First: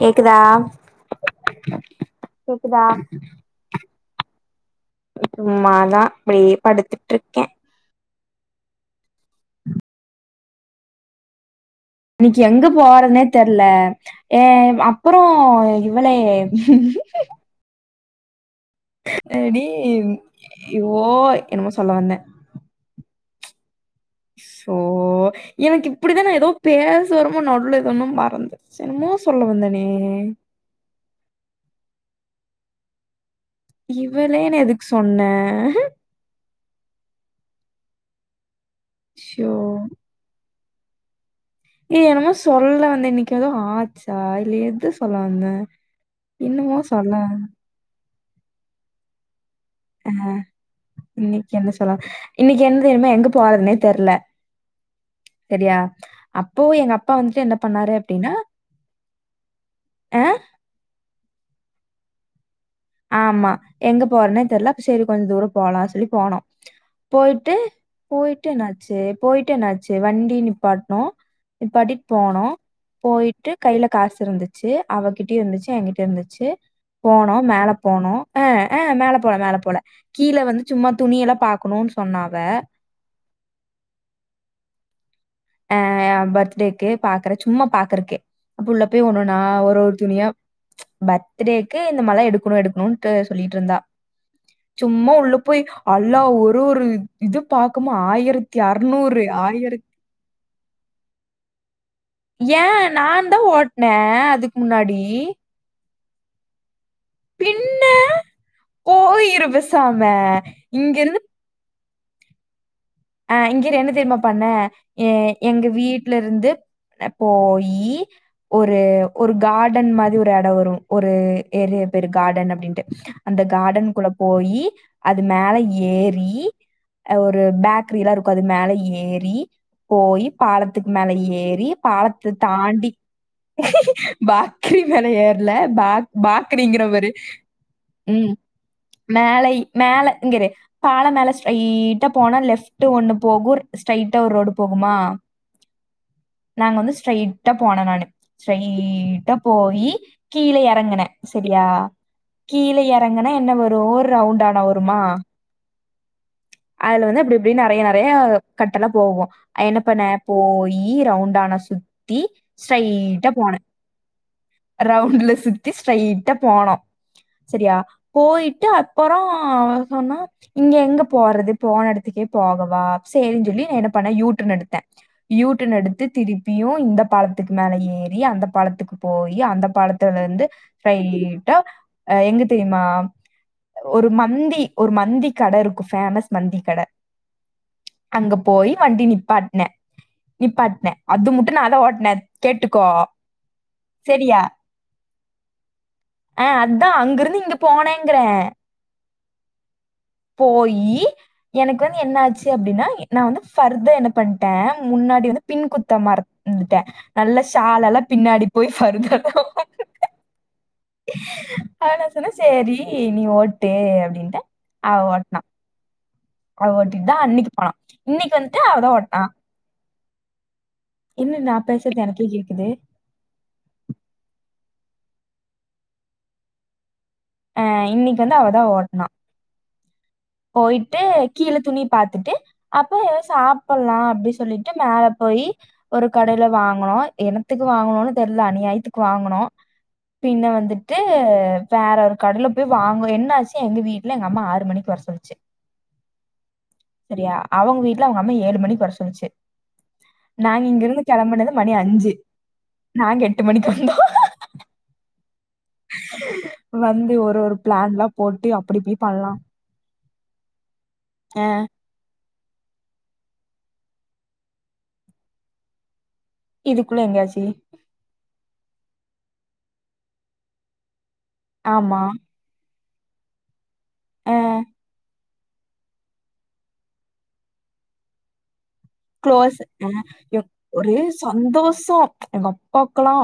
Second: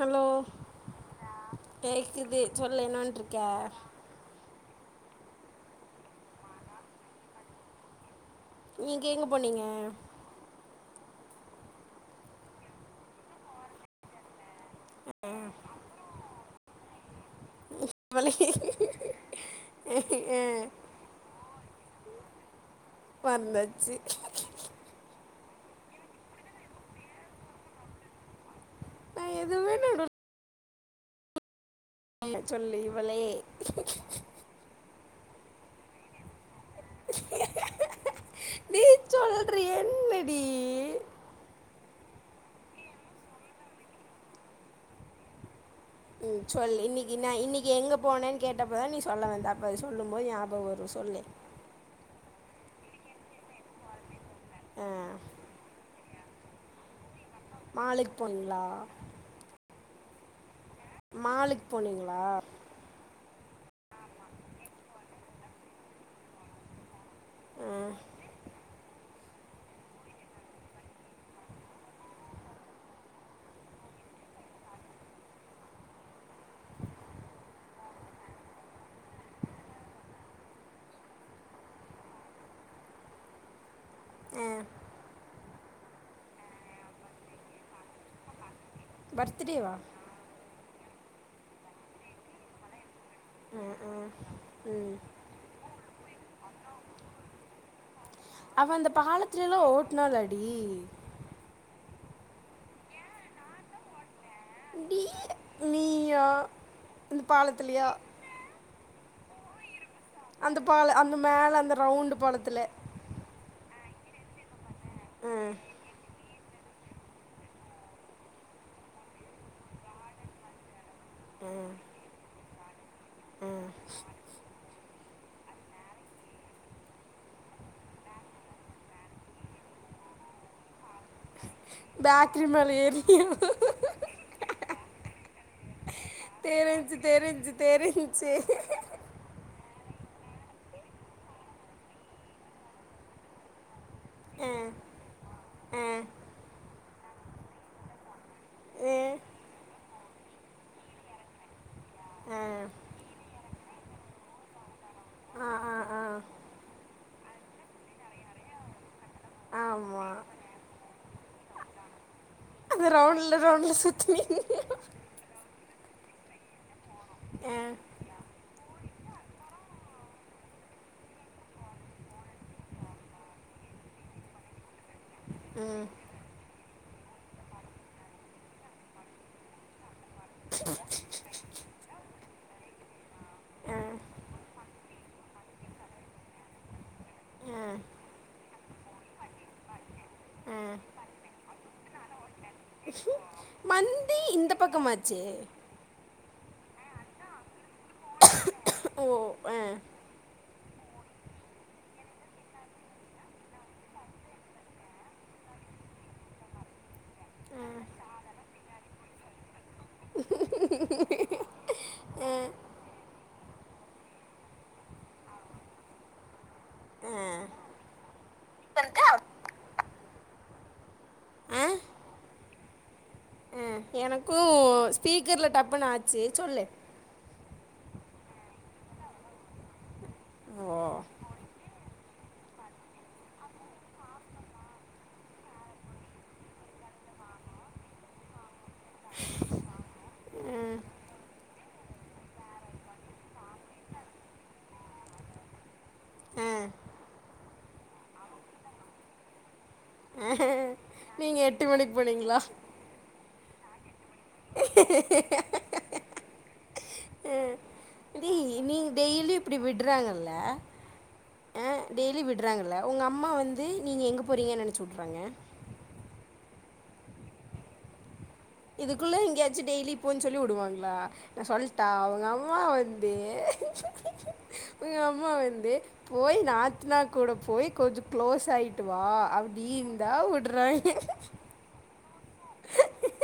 கேக்குதா கேக்குது கேக்குதா சொல்லு என்ன பண்றுக்க சும்மாதா அப்டியே படுத்துட்ருக்கே நீங்க எங்க போனிங்க இன்னிக்கு எங்க போறத்னே தெர்ல ஏ அப்றோ இவளே இவளே அடி யோ என்னமோ சொல்ல வந்தே வந்தாச்சி சோ எனக்கு இப்டித்தா நா எதோ பேசவரமோ நடுல எதொன்னு மறந்து சே என்னமோ நான் சொல்ல எதுவுமே வந்தனே சொல்லு சொல்லு இவளே இவளேனு எதுக் சொன்ன நீ ஷோ சொல்றி என்னடி ஏ எனமோ சொல்ல வந்த இன்னைக்கு எதோ ஆச்சா இல்ல எது சொல்ல வந்த ம் சொல் இன்னைக்கு நா இன்னைக்கு எங்க போனன்னு கேட்டப்பதா நீ சொல்ல வந்த அப் அ இன்னைக்கு என்ன சொல்ல இன்னைக்கு என்ன தெரிமா எங்க போறதுன்னே தெர்ல ஆ, சரியா அப்போ எங்க அப் அப்பா வந்துட்டு என்ன பண்ணாரு மாலுக்கு அப்டின்னா போனீங்களா ஆ மாலுக்கு போனீங்களா ஆமா எங்க போறனே தெரில அப்ப சரி கொஞ்ச தூர போலா சொல்லி போனோ போயிட்டு ஆ போயிட்டு என்னாச்சு போயிட்டு என்னாச்சு வண்டி நிப்பாட்னோ நிப்பாட்டிட் போனோ போயிட்டு கையில காசு இருந்துச்சு அவகிட்டயு இருந்துச்சு எங்கிட்டயு இருந்துச்சு போனோ மேலப் போனோ ஆ ஆ மேல போல மேல போல கீழ வந்து சும்மா துணியெல்லா பாக்கணுனு சொன்னா அவ அ ஆ பர்த்டேக்கு பாக்குற சும்மா பாக்குறக்கே உள்ள போய் ஒண்ணொன்னா பர்த்டேவா ஒரு ஒரு துணியா ச் பர்த்டேக்கு இந்த மாலா எடுக்கணு எடுக்கணும்ட்டு சொல்லிட்டு ஆ இருந்தா ஆ ம் சும்மா உள்ள போய் அல்லா ஒரு ஒரு இது பாக்கும் மா ஆயிரத்தி அறுநூறு ஆயிரத்தி டி ஏ நா தா ஓட்ன அதுக்கு முன்னாடி யா இந்த பின்ன பாலத்துலயா போயிரு பெசாம அந்த பால அந்த இங்கருந்து மேல அந்த ரவுண்டு பலத்துல அ இங்க இரு என்ன தெரியுமா பண்ண எ ஆ எங்க வீட்ல இருந்து போயி ஒரு ஒரு கார்டன் மாரி ஒரு எடம் வரும் ஒரு ஏரியா பேரு கார்டன் அப்டின்ட்டு அந்த கார்டன் குள்ள போயி அது மேல ஏறி ஒரு பேக் கரிலா இருக்கு அது மேல ஏறி போயி பாலத் துக் மேல ஏறி பாலத்த பேக்கரி மேல தாண்டி ஏறி பாக்கரி மேல ஏறல பாக் பாக்கரிங்கிற தெரிஞ்சு பாரு தெரிஞ்சு தெரிஞ்சு ம் மேல மேல ங்கரு பால மேல ஸ்ட்ரைட்டா போனா லெஃப்ட் ஒண்ணு போகு ஸ்ட்ரைட்டா ஒரு ஆ ரோடு போகுமா ஆ நாங்க வந்து ஸ்ட்ரைட்டா போனே நானு ஆ ஸ்ட்ரயிட்டா போயி கீழ எறங்கனே சரியா ஆ கீழ எறங்கனா என்ன வரு ஒரு ரவுண்டானா வரு ஆ ஆ ஆ அதுல வந்து அப்படி இப்படி நெறைய நெறைய கட்டல்லா போகு என்ன பண்ண ஆமா போய் ரவுண்டானா சுத்தி அந்த ஸ்ட்ரைட்டா ரவுண்ட்ல போனே ரவுண்ட்ல சுத்தி ரவுண்ட்ல சுத் தி ஸ்ட்ரைட்டா போனோ ஆ சரியா போயிட்டு அப்பற அவ சொன்னா இங்க எங்க போறது போன எடத்துக்கே போகவா சேரினு சொல்லி நா என்ன பண்ண யூடன் எடுத்த யூட்டர்ன் ம் எடுத்து திருப்பியு இந்த பாலத்துக்கு மேலே ஏறி அந்த பாலத்துக்கு போயி அந்த பாலத் ல இர்ந்து ரைட்டா எங்குத் தெரியுமா ஆ ஒரு மந்தி ஒரு மந்தி கட இருக்கு ஃபேமஸ் மந்தி கட ஆ அங்க போய் வண்டி நிப்பாட்னே ஆ நிப்பாட்னே அது முட்டு நா தா ஓட்டனே கேட்டுக்கோ மந்தி சரியா இந்த பக்கமா ஆச்சே அ அதா அங்கிருந்து இங்க போனேங்குறே ஓ ஆ போயி எனக்கு வந்த் என்னாச்சு அப்டீன்னா நா வந்து ஃபர்தா என்ன பண்ட்டே முன்னாடி வந்து பின் குத்த மறந்துட்டே நல்லா ஷாலெலா பின்னாடி போயி ஃபர்தர் ஹ அவனா சொன்னா செரி நீ ஓட்டே அப்டீன்னு அவ ஓட்னா அவ ஓட்டிட்டுதா அன்னிக்கு போனா இன்னிக்கு வந்துட்டு அவதா ஓட்னா என்ன நா பேசறது எனக்கே கேக்குது அ எனக்கோ ஸ்பீக்கர்ல டப்புன்னு ஆச்சு சொல்லு அ இன்னிக்கு வந்து அவதா ஓட்னா ஓ போய்ட்டு கீழ துணிப் பாத்துட்டு அப்ப எதா சாப்புட்லா அப்டி சொல்லிட்டு மேல போயி ஒரு கடைல வாங்கனோ என்னத்துக்கு வாங்கனோனு தெர்ல அநியாயத்துக்கு வாங்கனோ பின்ன வந்துட்டு வேற ஒரு கடல போய் வாங்கோ என்னாச்சு எங்க வீட்ல எங்க அம்மா ஆறு மணிக்கு வர சொல்ச்சு ஆ செரியா அவுங்க வீட்ல அவுங்க அம்மா ஏழு மணிக்கு வர சொல்ச்சு நாங்க இங்கிருந்து நீங்கள் கெளம்பினது எட்டு மணி மணிக்கு அஞ்சு போனீங்களா நாங்க எட்டு மணிக்கு வந்தோ வந்து ஒரு ஒரு பிளான்லா போட்டு அப்டி போய் பண்லா ட ஆ அ டெய்லி விடு வுட்றாங்கள உங்க அம்மா வந்து நீங்க எங்கே போறீங்க என்னான்னு சொல்றாங்க இதுக்குள்ள எங்கயாச்சி இதுக்குள்ள எங்கேயாச்சி டெய்லி போன்னு சொல்லி விடுவாங்களா நா சொல்ட்டா ஆமா உங்க அம்மா வந் தே ஆ உங்க அம்மாவ வந்தே போய் நாத்னா கூட போய் கொஞ்சோ க்ளோஸாயிட் க்ளோஸு ஆ ஒரே சந்தோஷோ எங்க அப்பாக்குலா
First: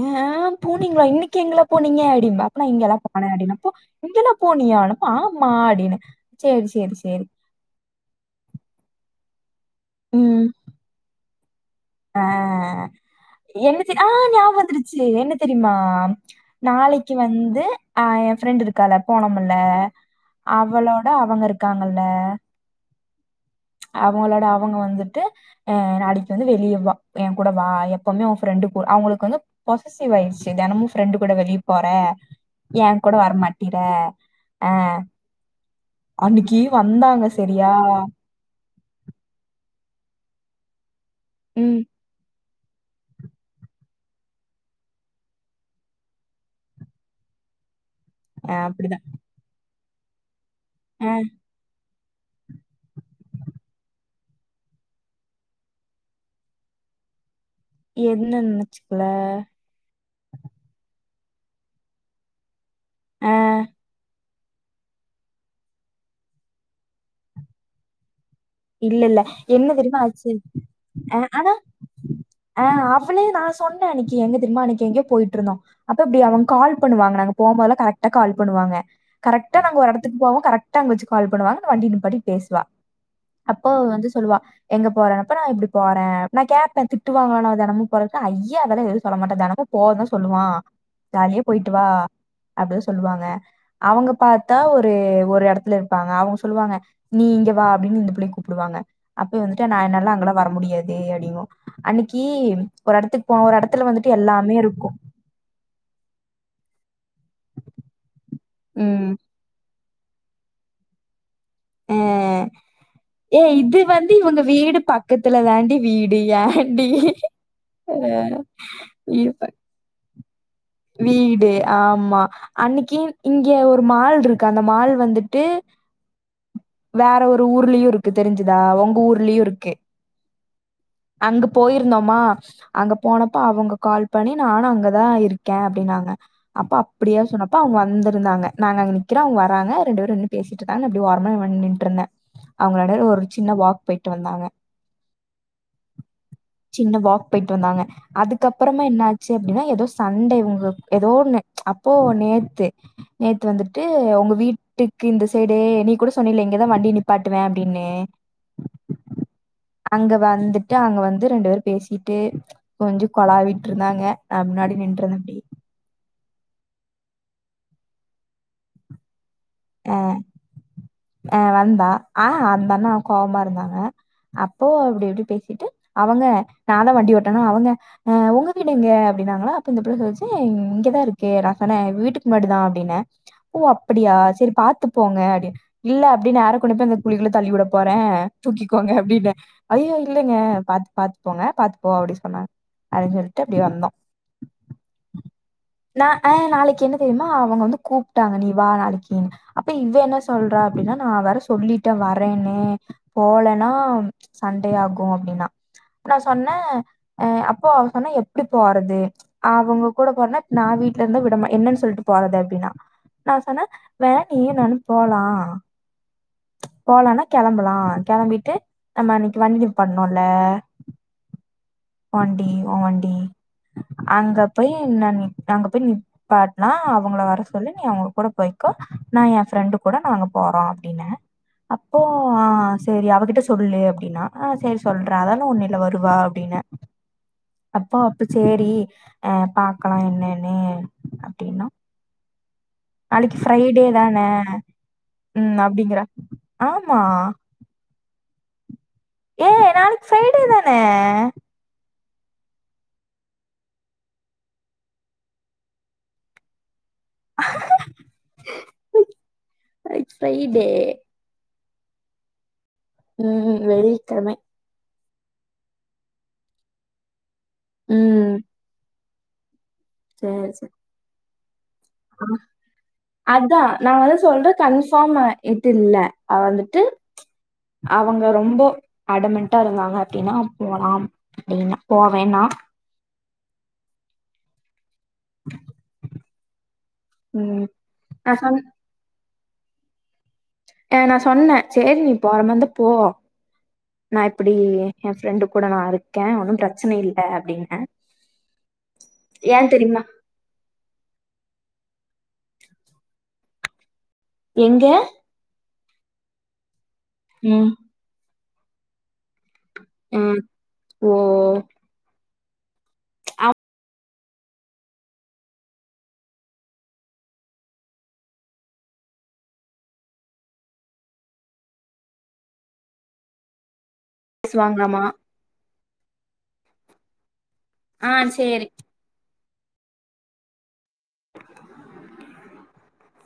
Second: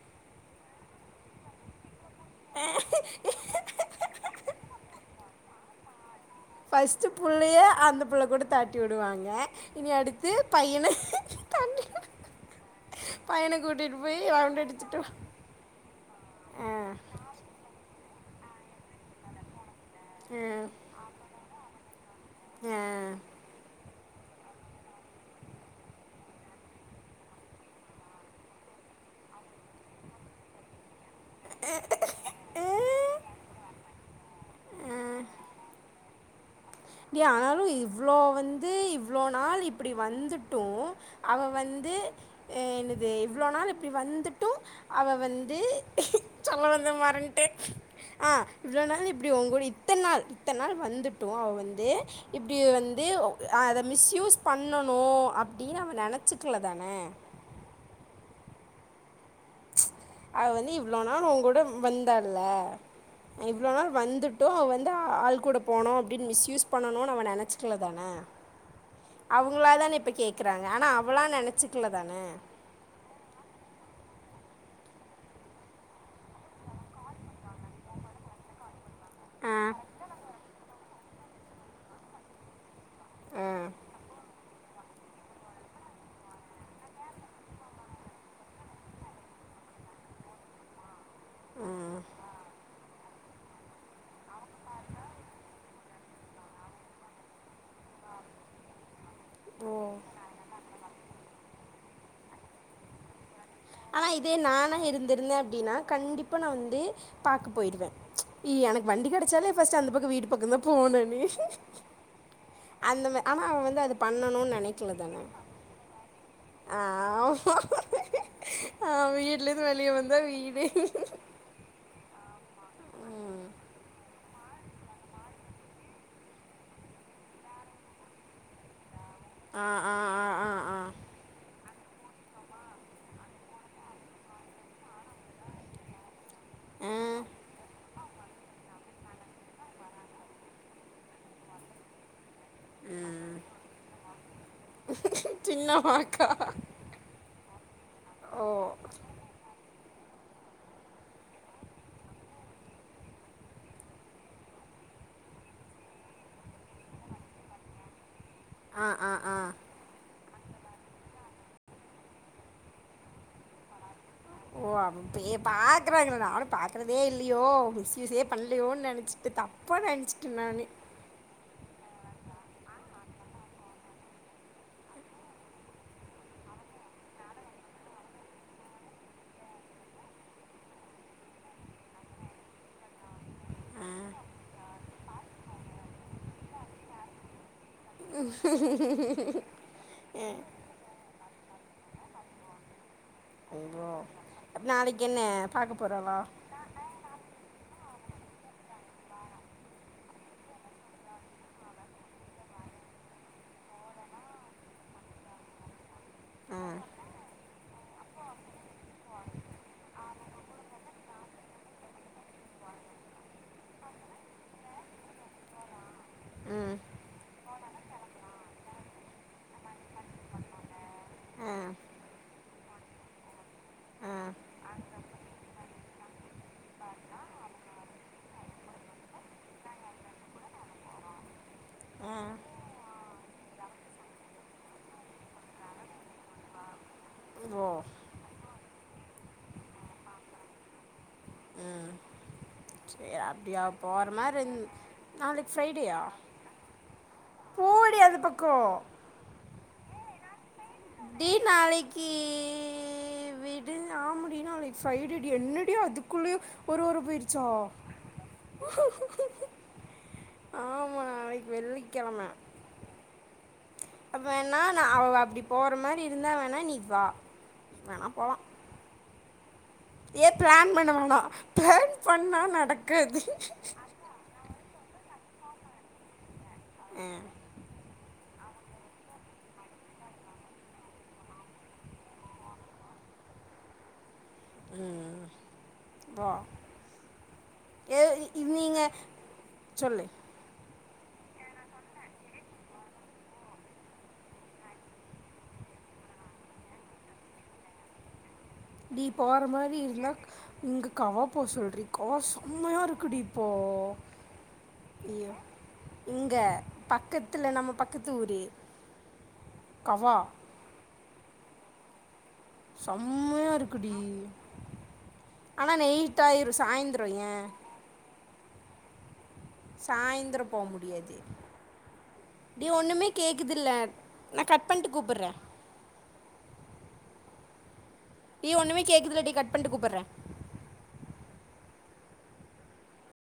ஏ போனீங்களா இன்னிக்கு எங்கலா போனீங்க அப்டீன்பாரு அப்ப நா இங்கெல்லா விளையாடினோப்போ இங்களா போனியா ஆனப்ப ஆமா அப்டீன்னே ஃபஸ்ட்டு புள்ளையே அந்த புள்ள கூட தாட்டி விடுவாங்க இனி அடுத்து பையன அ என்ன தெ கூட்டிட்டு ஆ போய் ஞாபகோ ரவுண்ட் வந்துருச்சு அடிச்சுட்டு வா என்ன தெரியுமா ஆ நாளைக்கி வந்து ஆ என் ஃப்ரெண்ட்டு இருக்கால போனமுல ஆ அவளோட அவுங்க இருக்காங்கல்ல அவுங்களோட அவுங்க வந்துட்டு எ நாளிக்கு வந்து வெளியே வா ஏ கூட வா எப்பவுமே உன் ஃப்ரெண்டு கூட அவுங்குளுக்கு வந்து பொசசிவ் ஆயிடுச்சு தெனமு ஃப்ரெண்டு கூட வெளியே போற ஆ என் கூட வரமாட்டிற ஆ அன்னிக்கு வந்தாங்க செரியா இவ்ளோ நாள் இப்டி வந்துட்டோ அவ ம் வந்து எ என்னது இவ்ளோ நாள் இப்டி வந் வந்துட்டு அவ வந்து சொல்ல வந்தத மறந்துட்ட அ ஆஹ் இவ்ளோ அப்படிதான் நாள் இப்டி உங்கோட இத்தன் நாள் இத்தன் நாள் ஆஹ் வந்துட்டோ அவ வந் இப்டி வந்து அத மிஸ் யூஸ் பண்ணணோ அப்டீனு அவ நெனச்சக்குல தானே என்ன நெனச்சுக்குல இவ்ளோ நாள் உங் கூட வந்தேல ஆஹ் இவ்ளோ நாள் வந்துட் ட்டோ அவ வந்து ஆள் கூட போனோ அப்டீன்னு மிஸ்யூஸ் பண்ணனோனு அவ நெனச்சுக்குல தானே இல்ல இல்ல அவங்களா என்ன தெரியுமா தானே இப்போ ஆச்சு கேட்குறாங்க ஆனால் அ அவளாக ஆனா நினச்சிக்கல தானே அ அவ்ளே நா சொன்னே அன்னைக்கு எங்க தெரிமா அன்னைக்கு எங்கயோ போயிட்டுருந்தோ அப்ப அப்படி அவங்க கால் பண்ணுவாங்க நாங்க போகுபோதல்லா கரெக்டா கால் பண்ணுவாங்க ஆ கரெக்டா நாங்க ஒரு எடத்துக்கு போவோ கரெக்டா அங்க வச்சு கால் பண்ணுவாங்க வண்டி நிப்பாடி பேசுவா ஆ அப்போ வந்து சொல்லுவா எங்க போற அப்ப நா இப்டி போற நா கேப்ப திட்டுவாங்களானா தெனமு போற அய்ய அதெல்லா எதுவு சொல்ல மாட்ட தெனமு போதா சொல்லுவா ஜாலியா போயிட்டு வா அப்டி சொல்லுவாங்க அவங்க பாத்தா ஒரு ஒரு எடத்துல இருப்பாங்க அவங்க சொல்லுவாங்க நீ இங்க வா அப்படின்னு இந்த புள்ளைய கூப்பிடுவாங்க அப்ப வந்துட்டு நா என்னால அங்கலா வர முடியாது அப்டிங்கு அன்னைக்கி ஒரு எடத்து ஆனா இதே நானா இருந்திருந்த அப்டின்னா கண்டிப்பா நா வந்து பாக்க போயிடுவே எனக்கு வண்டி ம். கெடைச்சாலே ஃபர்ஸ்ட் அந்த பக்கம் வீட்டு பக்கம் தா போனனே அ ஏ இது அது வந்து இவங்க பண்ணணும்னு வீடு நினைக்கல தானே பக்கத்துல தாண்டி வீடு ஏண்டி ம் அ வீட்லருந்து வெளியே வந்தா வீ வீடு ஆமா அன்னைக் கு இங்க ஒரு மால் இருக்கு அந்த மால் வந்துட்டு வேற ஒரு ஊர்லயு இருக்கு தெரிஞ்சுதா உங்க ஊர்லயு ஆ இருக்கு ஆ ஆ ஆ அங்க போயிருந்தோமா அங்க போனப்ப அவங்க கால் பண்ணி நானு அங்கதா இருக்க அப்படின் னாங்க அப்ப ஆ ஆ அப்டியா சொன்னப்ப அவங்க வந்த இருந்தாங்க நாங்க அங்க நிக்கிறோ அவங்க வராங்க ரெண்டு பேரு நின்னு பேசிட்டு இருந்தாங்க அப்படி ஒரமா நின்ட்டு இருந்த அவங்க எடைல ஒரு சின்ன வாக் போயிட்டு வந்தாங்க சின்னமாக்கா சின்ன வாக் போயிட்டு வந்தாங்க ஓ அதுக்கப்பறமா என்ன ஆச்சு அப்படின்னா எதோ சண்டே உங்க எதோன்னு அப்போ நேத்து நேத்து வந்துட்டு உங்க வீட்டு இந்த சைடு நீ கூட சொன்னயில இங்கதா வண்டி நிப்பாட்டுவே அப்டின்னு ஆ ஆ ஆ அங்க வந்து ட்டு அங்க வந்து ரெண்டு பேரு பேசிட்டு கொஞ்சி கொலாவிட்டு இருந்தாங்க நா ஓ முன்னாடி நின்றுருந்தே அப்பி அப்டி பாக்குறாங்கள நானு பாக்கறதே இல்லையோ மிஸ்யூஸே பண்லையோனு நெனைச்சிட்டு தா அ அ வந்தா அ அந்தண்ணா கோவமா இருந்தாங்க அப்போ அப்டி இப்டி பேசிட்டு அவங்க நான்தா வண்டி ஓட்றனா அவங்க அ உங்க வீடு எங்க அப் டினாங்ளா அப்ப இந்த புள்ள சொல்லிச்சு இங்கதா இருக்கு நா சொன்ன எங்க வீட்டுக்கு முன்னாடி தா அப்டின்ன ஓ அப்டியா சேரி பாத்து போங்க அப்டின் இல்ல அப்டினு நேரா கொண்டு போய் அந்த குழிகுள்ள தள்ளிவிட போறே தூக்கிகோங்க அப்டின்ன அய்யோ இல்லைங்க பாத்து பாத்து போங்க பாத்துப்போ அப்டி சொன்னாங்க அப்டின் சொல்ட்டு அப்படி ஐயோ வந்தோ அப்ப நாளைக்கு என்ன பார்க்க ந போகிறாளா அ நாளைக்கு என்ன தெரியுமா அவங்க வந்து கூப்ட்டாங்க நீ வா நாளைக்குன்னு அப்ப இவ என்ன சொல்றா அப் டினா நான் வேர சொல்லிட்ட வரேன்னு போலன்னா ச ண்டையாகு அப்டினா நா சொன்ன ஆ அ ப்போ அவ சொன்னா எப்டி போறது அவங்க கூட போறனா நா வீட்ல இருந்த விடமா என்னன்னு சொல்ட்டு போறது அப்டின்னா நா சொன்ன வேனா நீய நானு போலா ம் போலானா கெளம்பலா கெளம்பிட்டு நம்ம அன்னைக்கு வண்டி பண்ணோல [inaudible] ஆ வண்டி ஓ வண்டி ஆ அங்க போய் நா நா அங்க போய் நிப்பாட்னா அவங்கள வர சொல்லு நீ அவங்க கூட போய் க்கோ நா எ ஃப்ரெண்டு கூட நாங்க போறோ அப்டினே அப்போ ஆ அ சேரி அவகிட்ட சொல்லுலயே அப்டின்னா அ சேரி சொல்றே அதுலா ஒன்னில வருவா அப்டின்னே ஓ அப்போ அப்ப சேரி அ பாக்கலா என்னன்னு அப்டின்னா சேரி நாளைக்கு அப்டியா ஃப்ரைடே போற தான மாரி நாளைக்கு ம் ஃப்ரைடேயா அப்டிங்கிறா ஆமா போடி அந்த பக்க ஏ நாளைக்கு ஃப்ரைடே தான் டி நாளைக்கு கி விடு ஆம டி என்ன நாளைக்கு ஃரைடே டி என்னடி அதுகுள்ளேயு ஒரு வாரோ போயிருச்சா நாளைக்கு ஃப்ரைடே ஆமா இது வெள்ளிக்கெழமே ம் அப்ப வெள்ளிக்கெழமை என்னா நா அவெவப் அப்பிடி போற மாரி இருந்தா வேணா நீ வா வேணா ம் போலா ஏ பிளான் பண்ண வேனா அதா நா வந்து சொல்ற கன்ஃபார்ம்மு இது இல்ல அ வந்துட்டு ஆ, ம்ச் அவங் ரொம்ப அடமன்ட்டா இருந்தாங்க அப்பிடின்னா போலாம் ப்பிடின்னா போவேன்னா ம் வா ம் ஏ இ நா இ சொன் நீங்க சொல்லு எ நா சொன்னே சேரி நீ போறமாரிந்தா போ நா இப்பிடி எ ஃப்ரெண்டு கூட நா இருக்கே ஒன்னு பிரச்சன இல்ல அப்பிடின்னே நீப் போற மாரி இருந்தா இங்க காபோ சொல்றி காஸ் உம்மையா இருக்குடி இப்போ எங்க இங்க பக்கத்துல நம்ம ம் பக்கத்து ஊரு கவா ம் ஓ செம்மையா அவன் இருக்குடி ஆனா நேயிட்டு ஆயிரு சாய்ந்திரோ ஏ சாய்ந்தரோ போ முடியாது டி ஒண்ணுமே கேக்குதில்ல நா கட் பண்ணுட்டு பேசுவாங்களாமா கூப்புட்றே ஆ டி சேரி ஒண்ணுமே கேக்குதுல்ல டி கட் பண்ணுட்டு கூப்புட்றே